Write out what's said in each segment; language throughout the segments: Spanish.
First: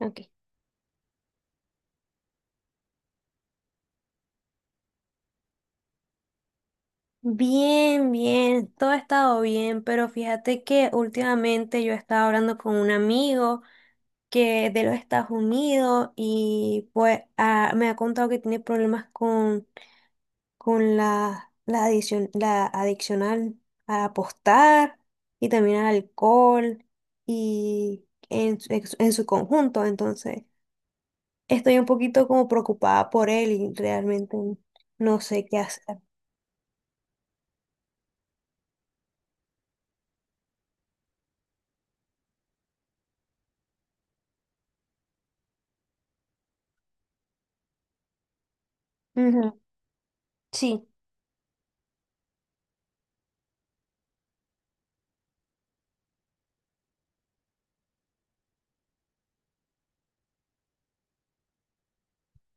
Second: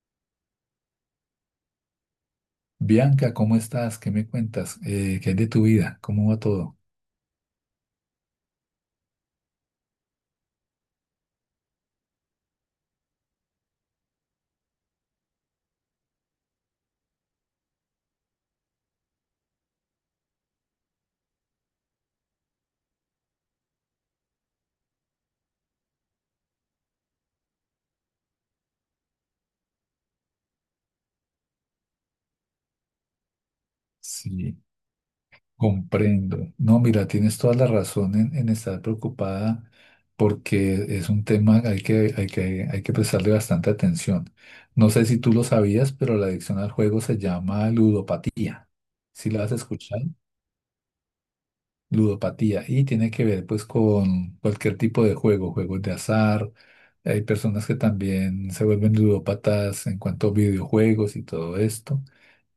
Ok. Bianca, ¿cómo estás? ¿Qué me cuentas? ¿Qué hay de tu vida? ¿Cómo va todo? Bien, bien, todo ha estado bien, pero fíjate que últimamente yo estaba hablando con un amigo que de los Estados Unidos y pues me ha contado que tiene problemas con la adicción, la adicción a apostar y también al alcohol y en su conjunto. Entonces, estoy un poquito como preocupada por él y realmente Sí, no sé qué hacer. comprendo. No, mira, tienes toda la razón en, estar preocupada porque es un tema al que hay que prestarle bastante atención. No sé si tú lo sabías, pero la adicción al juego se llama ludopatía. ¿Sí la has Ujú. escuchado? Sí. Ludopatía, y tiene que ver pues con cualquier tipo de juego, juegos de azar. Hay personas que también se vuelven ludópatas en cuanto a videojuegos y todo esto.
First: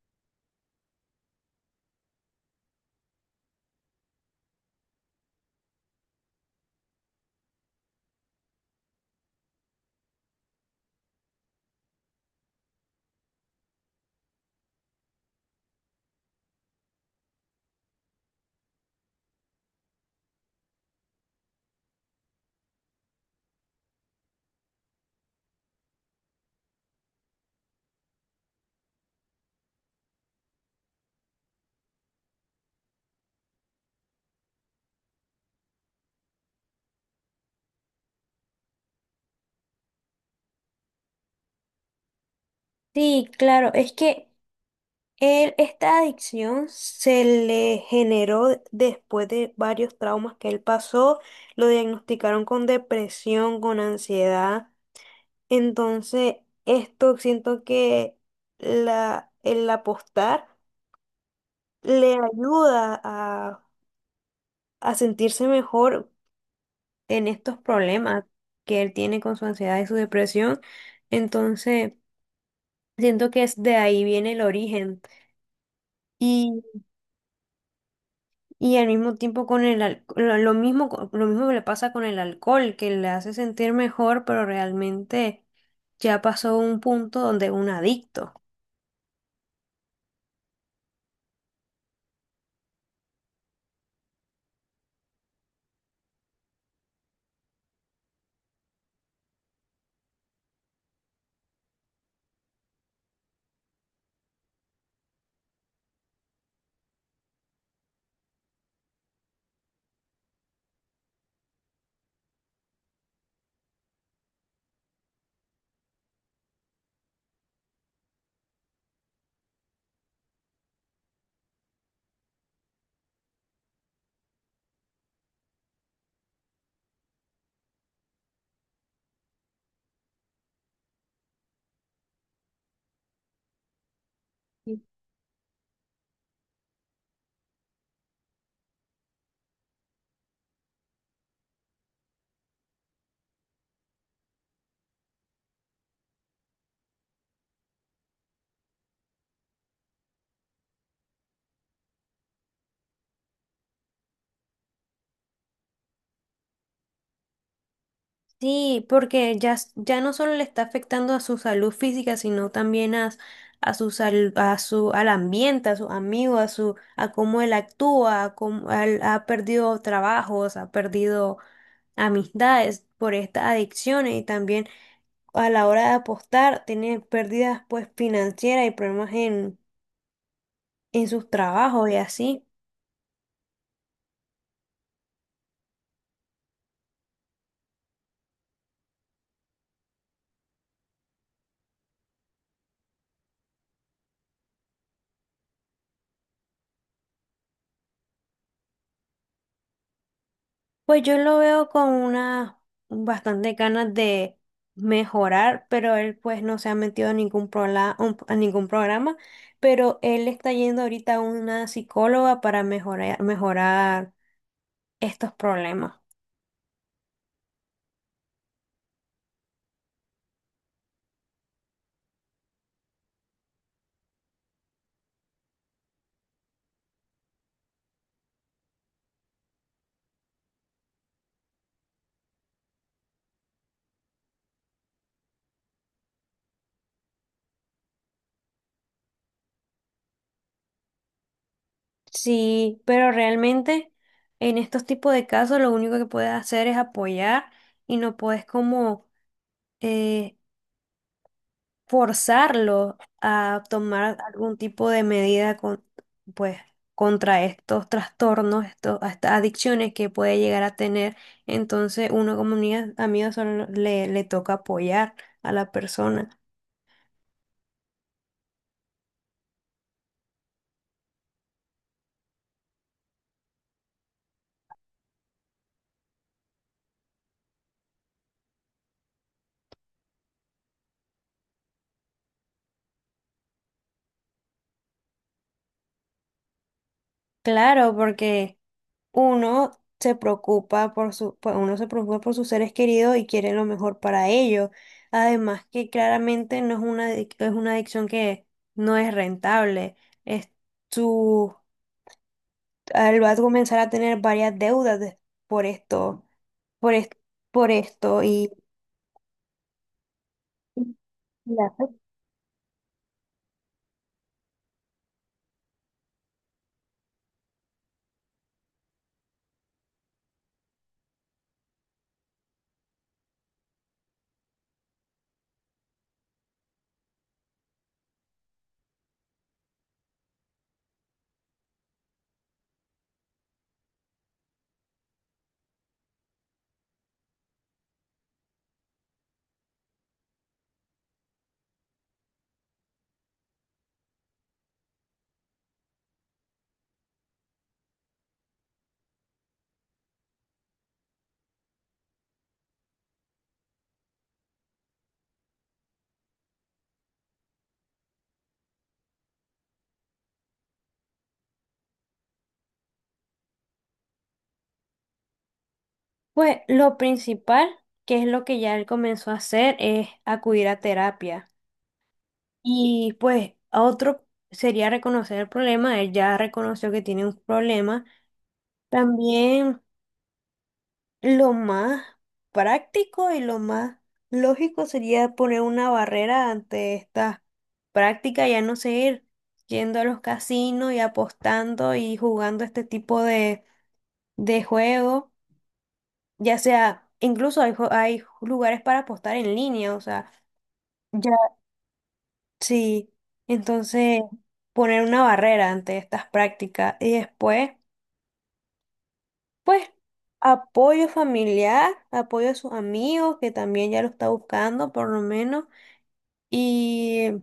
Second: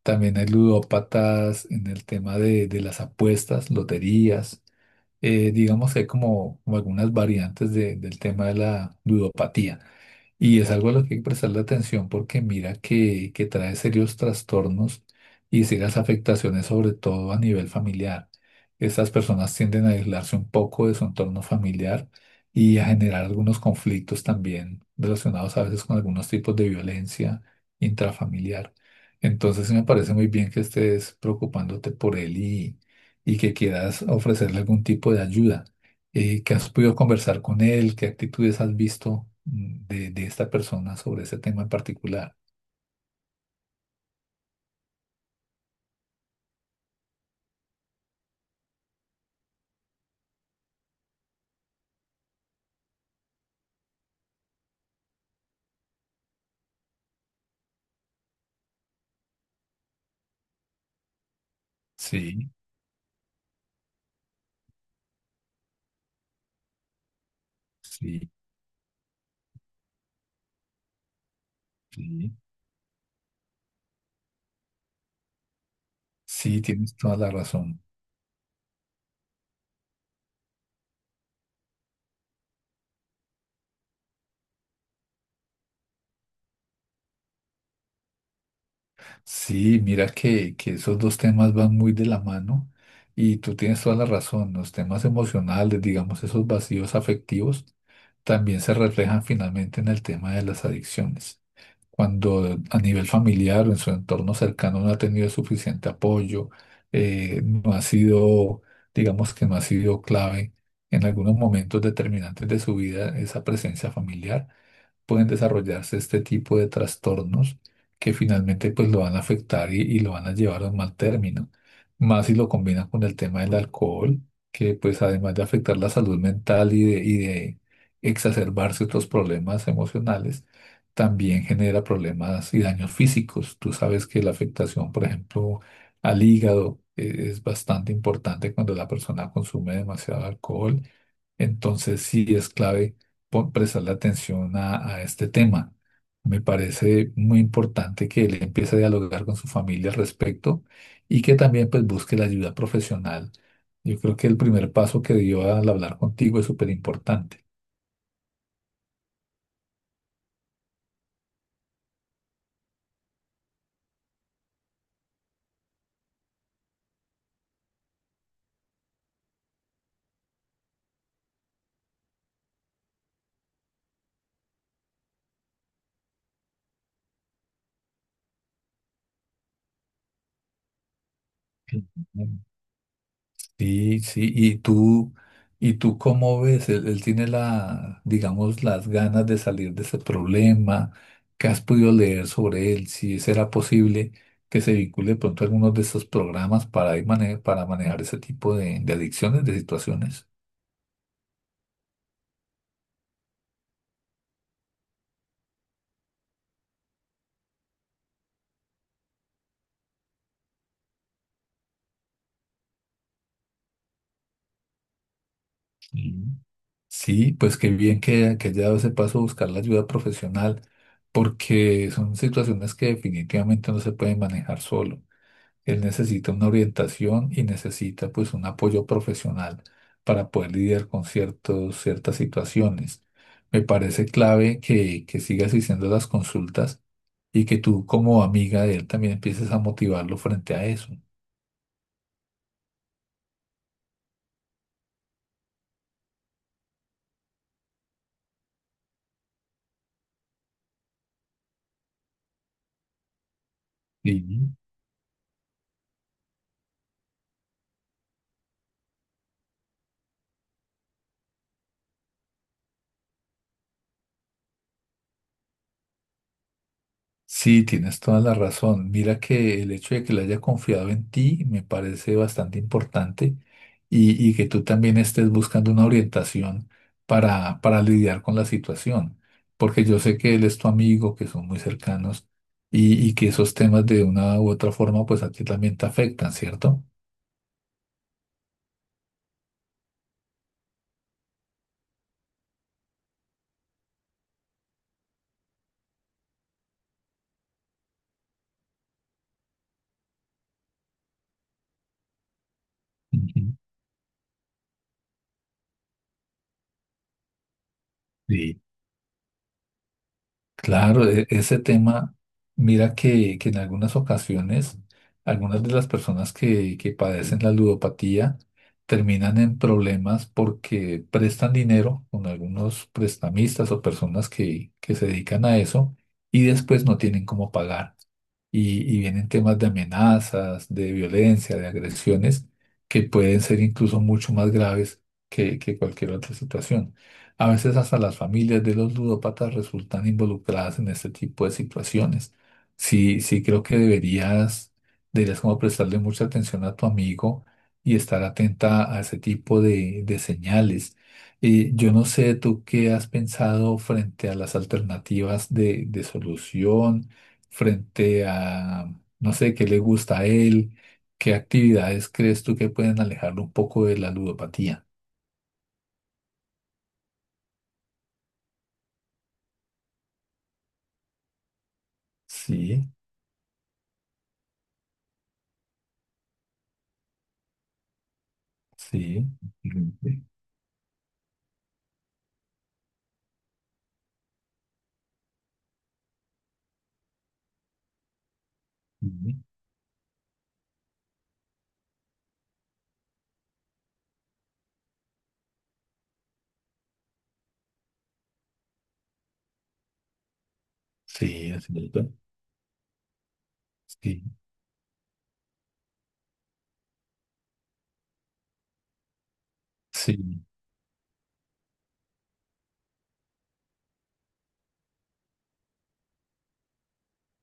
También hay ludópatas en el tema de las apuestas, loterías. Digamos que hay como, como algunas variantes del tema de la ludopatía. Y es algo a lo que hay que prestarle atención porque mira que, trae serios trastornos y serias afectaciones, sobre todo a nivel familiar. Estas personas tienden a aislarse un poco de su entorno familiar y a generar algunos conflictos también relacionados a veces con algunos tipos de violencia intrafamiliar. Entonces sí me parece muy bien que estés preocupándote por él y, que quieras ofrecerle algún tipo de ayuda, que has podido conversar con él, qué actitudes has visto, de, esta persona sobre ese tema en particular. Sí, claro, es que él, esta adicción se le generó después de varios traumas que él pasó, lo diagnosticaron con depresión, con ansiedad, entonces esto siento que el apostar le Sí, ayuda a sentirse mejor en estos problemas sí, que él tiene con su ansiedad y su depresión, entonces sí, siento que es de ahí viene el origen. sí, tienes toda la razón. Y al mismo tiempo con el lo mismo, lo mismo me le pasa con el alcohol, que le hace sentir mejor, pero realmente ya pasó un punto donde es un adicto. Sí, mira que, esos dos temas van muy de la mano y tú tienes toda la razón. Los temas emocionales, digamos, esos vacíos afectivos, también se reflejan finalmente en el tema de las adicciones. Cuando a nivel familiar o en su entorno cercano no ha tenido suficiente apoyo, no ha sido, digamos que no ha sido clave en algunos momentos determinantes de su vida, esa presencia familiar, pueden desarrollarse este tipo de trastornos que finalmente pues lo van a afectar y, lo van a llevar a un mal término. Más si lo combinan con el tema del alcohol, que pues además de afectar la salud mental y de exacerbarse otros problemas emocionales, también genera problemas y daños físicos. Tú sabes que la afectación, por ejemplo, al hígado, es bastante importante cuando la persona consume demasiado alcohol. Entonces sí es clave prestarle atención a, este tema. Me parece muy importante que él empiece a dialogar con su familia al respecto y que también pues busque la ayuda profesional. Yo creo que el primer paso que dio al hablar contigo es súper importante. Sí, porque ya no solo le está afectando a su salud física, sino también a su al ambiente, a sus amigos, a su, a cómo él actúa, a ha perdido trabajos, ha perdido amistades por estas adicciones y también a la hora de apostar, tenían pérdidas pues financieras y problemas en sus trabajos y así. Sí, sí, y tú, cómo ves, él, tiene la, digamos, las ganas de salir de ese problema, ¿qué has podido leer sobre él? Si será posible que se vincule de pronto a algunos de esos programas para ir para manejar ese tipo de adicciones, de situaciones. Pues yo lo veo con una bastante ganas de mejorar, pero él pues no se ha metido a ningún a ningún programa, pero él está yendo ahorita a una psicóloga para mejorar, mejorar estos problemas. Mm. Sí, pues qué bien que, haya dado ese paso a buscar la ayuda profesional, porque son situaciones que definitivamente no se pueden manejar solo. Él necesita una orientación y necesita pues un apoyo profesional para poder lidiar con ciertas situaciones. Me parece clave que, sigas haciendo las consultas y que tú como amiga de él también empieces a motivarlo frente a eso. Sí, pero realmente en estos tipos de casos lo único que puedes hacer es apoyar y no puedes como eh, forzarlo a tomar Sí. algún tipo de medida con, pues, contra estos trastornos, estos, a estas adicciones que puede llegar a tener. Entonces, uno como amiga, amigo solo le toca apoyar a la persona. Sí, tienes toda la razón. Mira que el hecho de que le haya confiado en ti me parece bastante importante y, que tú también estés buscando una orientación para, lidiar con la situación, porque yo sé que él es tu amigo, que son muy cercanos y, que esos temas de una u otra forma pues a ti también te afectan, ¿cierto? Claro, porque uno se preocupa por su, pues, uno se preocupa por sus seres queridos y quiere lo mejor para ellos. Además que claramente no es una, es una adicción que no es rentable. Es él va a Ujú. comenzar a tener varias por esto, por, es- por esto y Sí. Claro, y ese le afecta. tema, mira que en algunas ocasiones, algunas de las personas que, padecen la ludopatía terminan en problemas porque prestan dinero con algunos prestamistas o personas que, se dedican a eso y después no tienen cómo pagar. Y, vienen temas de amenazas, de violencia, de agresiones que pueden ser incluso mucho más graves que, cualquier otra situación. A veces hasta las familias de los ludópatas resultan involucradas en este tipo de situaciones. Sí, sí creo que deberías, como prestarle mucha atención a tu amigo y estar atenta a ese tipo de señales. Y yo no sé tú qué has pensado frente a las alternativas de solución, frente a, no sé, qué le gusta a él, qué actividades crees tú que pueden alejarlo un poco de la ludopatía. Pues lo principal, que es lo que ya él comenzó a hacer, es acudir a terapia. Sí, Y pues a otro sería reconocer el problema, él ya reconoció que tiene un problema. sí. También Ujú. lo más práctico y lo más lógico sería poner una barrera ante esta práctica, ya no seguir Ujú. yendo a los casinos y apostando y jugando este tipo de juego. Ya sea, incluso hay, hay lugares para apostar en línea, o sea, ya Sí, así es, ¿verdad? sí. Entonces, Sí, poner una barrera ante estas prácticas y después. Pues sí, apoyo familiar, apoyo a sus amigos, que también ya lo está buscando por lo menos. Y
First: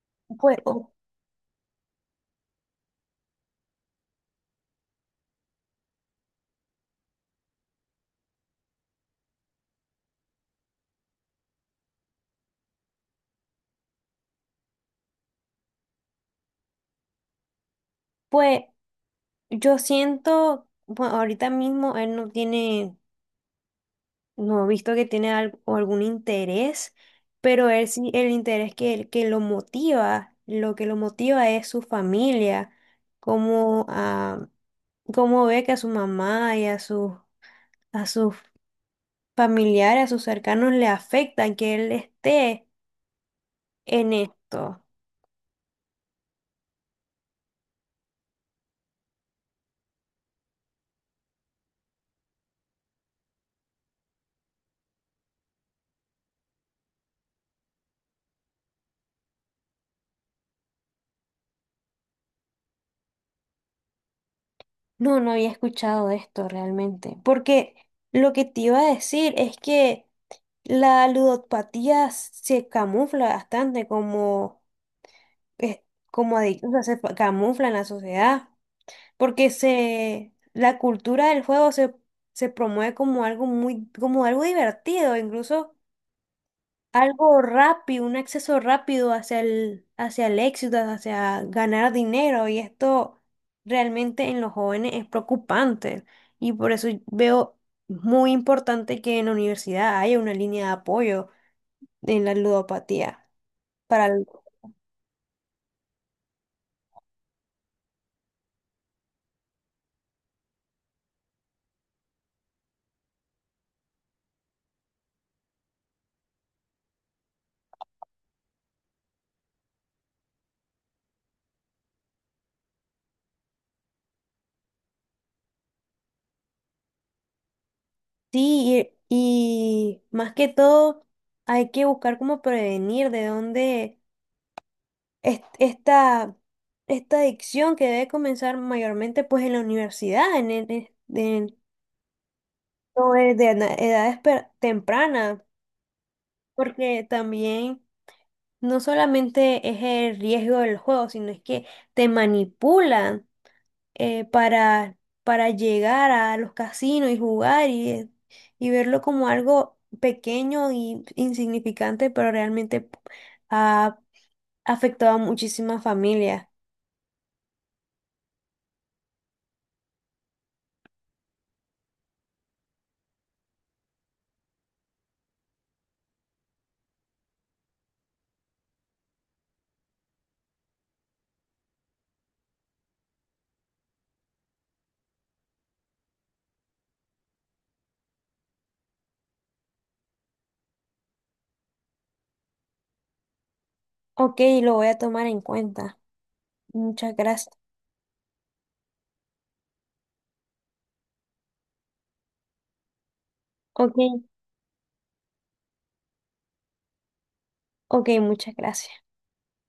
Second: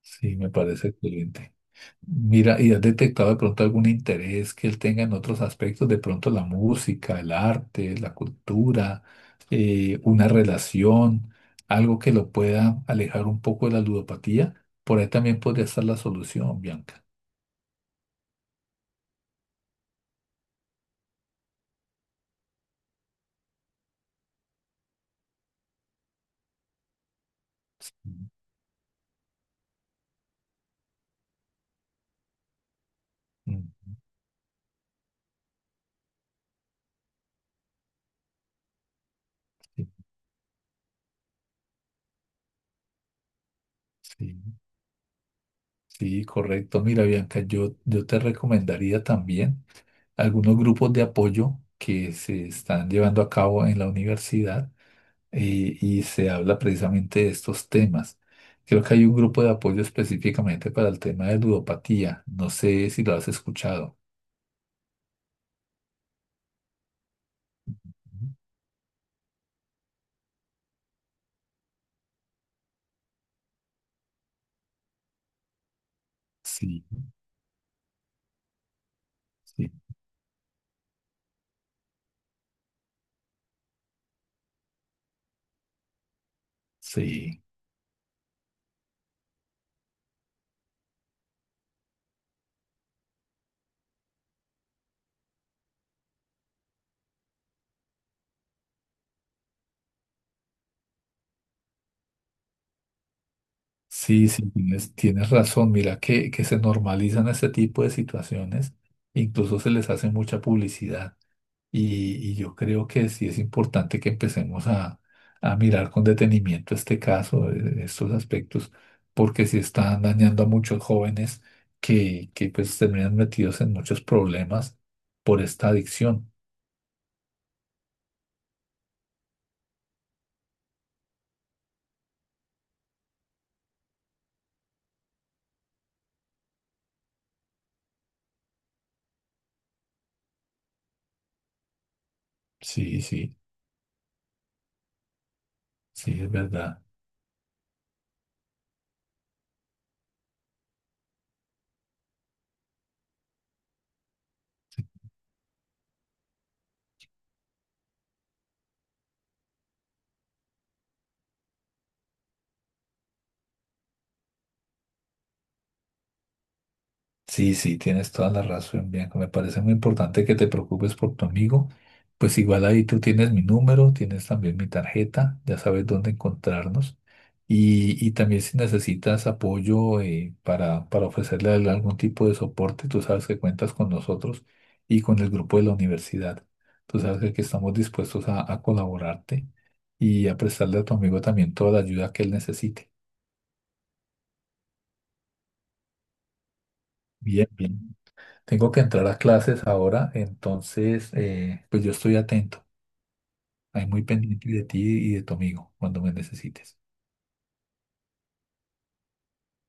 sí, me pues, parece excelente. Mira, ¿y has detectado de pronto algún interés que él tenga en otros aspectos? De pronto la música, el arte, la cultura, una relación, algo que lo pueda alejar un poco de la ludopatía. Por ahí también podría estar la solución, Bianca. pues yo siento, bueno, ahorita mismo él no tiene, no he visto que tiene al- o algún interés, pero él sí, el Mm, interés que, que lo motiva, lo que lo motiva es su familia, como mm, a cómo ve que a su mamá y a sus sí, familiares, a sus cercanos le afecta que él esté en sí, esto. sí, correcto. Mira, Bianca, yo, te recomendaría también algunos grupos de apoyo que se están llevando a cabo en la universidad, y se habla precisamente de estos temas. Creo que hay un grupo de apoyo específicamente para el tema de ludopatía. No sé si lo has escuchado. No, no había escuchado de esto realmente, porque lo que te iba a decir es que la ludopatía se camufla bastante como, es- como adicción, Sí, o sea, se camufla en la sociedad, porque sí, la cultura del juego se promueve como algo muy, como algo divertido, incluso algo sí, rápido, un acceso rápido hacia el éxito, hacia ganar dinero. Y esto realmente en los jóvenes es preocupante. Y por eso veo muy importante que en la universidad haya una línea de apoyo en la ludopatía. Para el- sí, sí, tienes, razón. Mira que, se normalizan este tipo de situaciones, incluso se les hace mucha publicidad. Y, yo creo que sí es importante que empecemos a, mirar con detenimiento este caso, estos aspectos, porque sí están dañando a muchos jóvenes que, pues terminan metidos en muchos problemas por esta adicción. sí, y más que todo, hay que buscar cómo prevenir de dónde esta esta adicción que debe comenzar mayormente pues en la universidad, en Sí, no, sí, es de edades tempranas, sí, es verdad. porque también no solamente es el riesgo del juego, sino es que te manipulan eh, para, para llegar a los casinos y jugar y verlo como algo pequeño y insignificante, pero realmente ha afectado a muchísimas familias. Sí, sí, tienes toda la razón, Bianca. Me parece muy importante que te preocupes por tu amigo. Pues igual ahí tú tienes mi número, tienes también mi tarjeta, ya sabes dónde encontrarnos. Y, también si necesitas apoyo, para, ofrecerle a él algún tipo de soporte, tú sabes que cuentas con nosotros y con el grupo de la universidad. Tú sabes que aquí estamos dispuestos a, colaborarte y a prestarle a tu amigo también toda la ayuda que él necesite. Ok, lo voy a tomar en cuenta. Muchas Bien, gracias. bien. Tengo que entrar a clases ahora, entonces pues yo estoy atento, ahí Ok, muy pendiente de ti y de tu amigo cuando me necesites. ok, muchas gracias.